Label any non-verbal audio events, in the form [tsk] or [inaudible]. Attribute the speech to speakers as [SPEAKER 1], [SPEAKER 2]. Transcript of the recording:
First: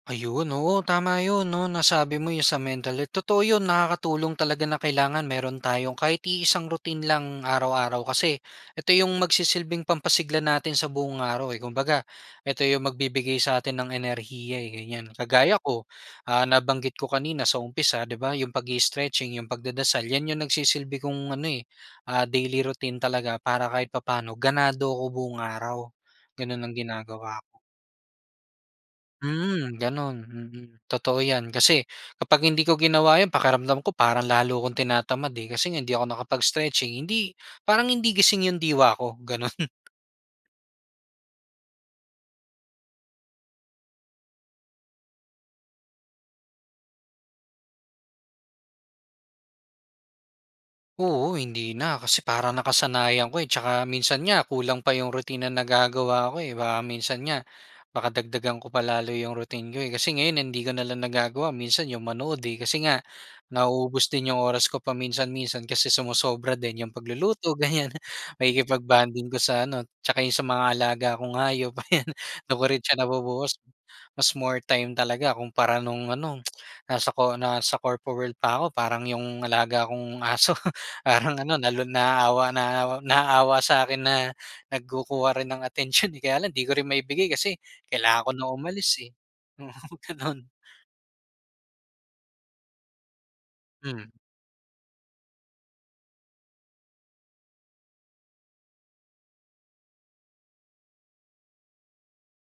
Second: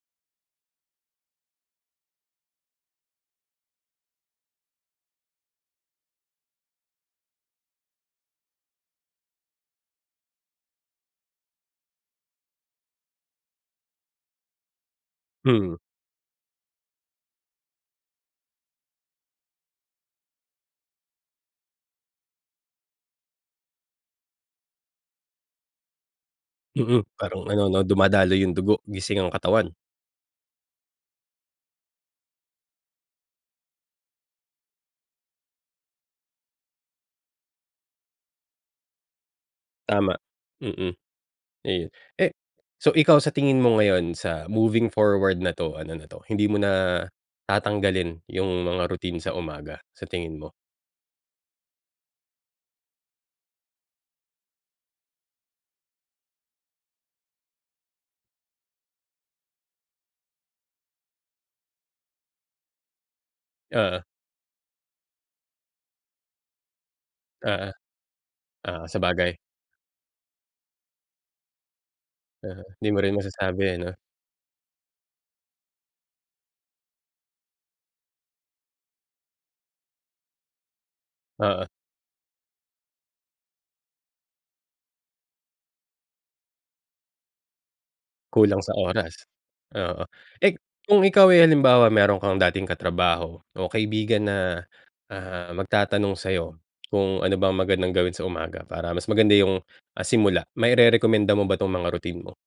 [SPEAKER 1] Ayun, oo, tama 'yon, 'no? Nasabi mo 'yon sa mental health, totoo 'yon, nakakatulong talaga na kailangan meron tayong kahit iisang routine lang araw-araw kasi, eto yung magsisilbing pampasigla natin sa buong araw eh, kumbaga, eto yung magbibigay sa'tin ng enerhiya eh, ganyan. Kagaya
[SPEAKER 2] Mm.
[SPEAKER 1] ko, ah, nabanggit ko kanina sa umpisa, 'di ba, yung pag-i-stretching, yung pagdadasal, yan yung nagsisilbi kong ano, eh, ah, daily routine talaga para kahit papa'no, ganado ako buong araw. Gano'n ang
[SPEAKER 2] Mm,
[SPEAKER 1] ginagawa
[SPEAKER 2] parang
[SPEAKER 1] ko.
[SPEAKER 2] ano, 'no, dumadaloy yung dugo, gising ang katawan.
[SPEAKER 1] Mm, gano'n, mm, totoo yan. Kasi, kapag hindi ko ginawa 'yon, pakiramdam ko parang lalo akong tinatamad eh, kasi nga, hindi ako nakapag-stretching, hindi parang hindi gising yung diwa ko, gano'n.
[SPEAKER 2] Tama, mm, ayun. Eh, so, ikaw sa tingin mo ngayon, sa, moving forward na 'to, ano na 'to, hindi mo na, tatanggalin yung mga routine sa umaga, sa tingin mo?
[SPEAKER 1] Oo, hindi na, kasi parang nakasanayan ko eh, tsaka minsan nga, kulang pa yung routine na nagagawa ko eh. Baka minsan nga, baka dagdagan ko pa lalo yung routine ko eh. Kasi ngayon hindi ko na lang nagagawa, minsan yung manood eh, kasi nga,
[SPEAKER 2] Oo.
[SPEAKER 1] nauubos din yung oras ko paminsan-minsan, kasi sumosobra din yung pagluluto,
[SPEAKER 2] Oo.
[SPEAKER 1] ganyan.
[SPEAKER 2] Oo,
[SPEAKER 1] Pakikipag-bonding
[SPEAKER 2] sabagay.
[SPEAKER 1] ko sa ano, tsaka yung sa mga alaga kong hayop, ayan, do'n
[SPEAKER 2] Uh-huh,
[SPEAKER 1] ko rin
[SPEAKER 2] hindi
[SPEAKER 1] siya
[SPEAKER 2] mo rin
[SPEAKER 1] nabubuhos,
[SPEAKER 2] masasabi ano?
[SPEAKER 1] mas more time talaga kumpara no'ng ano, [tsk] nasa co nasa corpo world pa ako, parang yung alaga kong aso. Parang ano,
[SPEAKER 2] Oo.
[SPEAKER 1] nalu naaawa, nao naawawa sa'kin na, nagkukuha rin ng atensyon eh, kaya lang, 'di ko rin maibigay kasi, kailangan ko na
[SPEAKER 2] Kulang sa
[SPEAKER 1] umalis eh.
[SPEAKER 2] oras,
[SPEAKER 1] Oo,
[SPEAKER 2] oo.
[SPEAKER 1] gano'n.
[SPEAKER 2] Eh, kung ikaw ay halimbawa, meron kang dating katrabaho, o
[SPEAKER 1] Hmm.
[SPEAKER 2] kaibigan na, ah, magtatanong sa'yo, kung ano bang magandang gawin sa umaga, para mas maganda yung, ah, simula, mairerekomenda mo ba 'tong mga routine mo?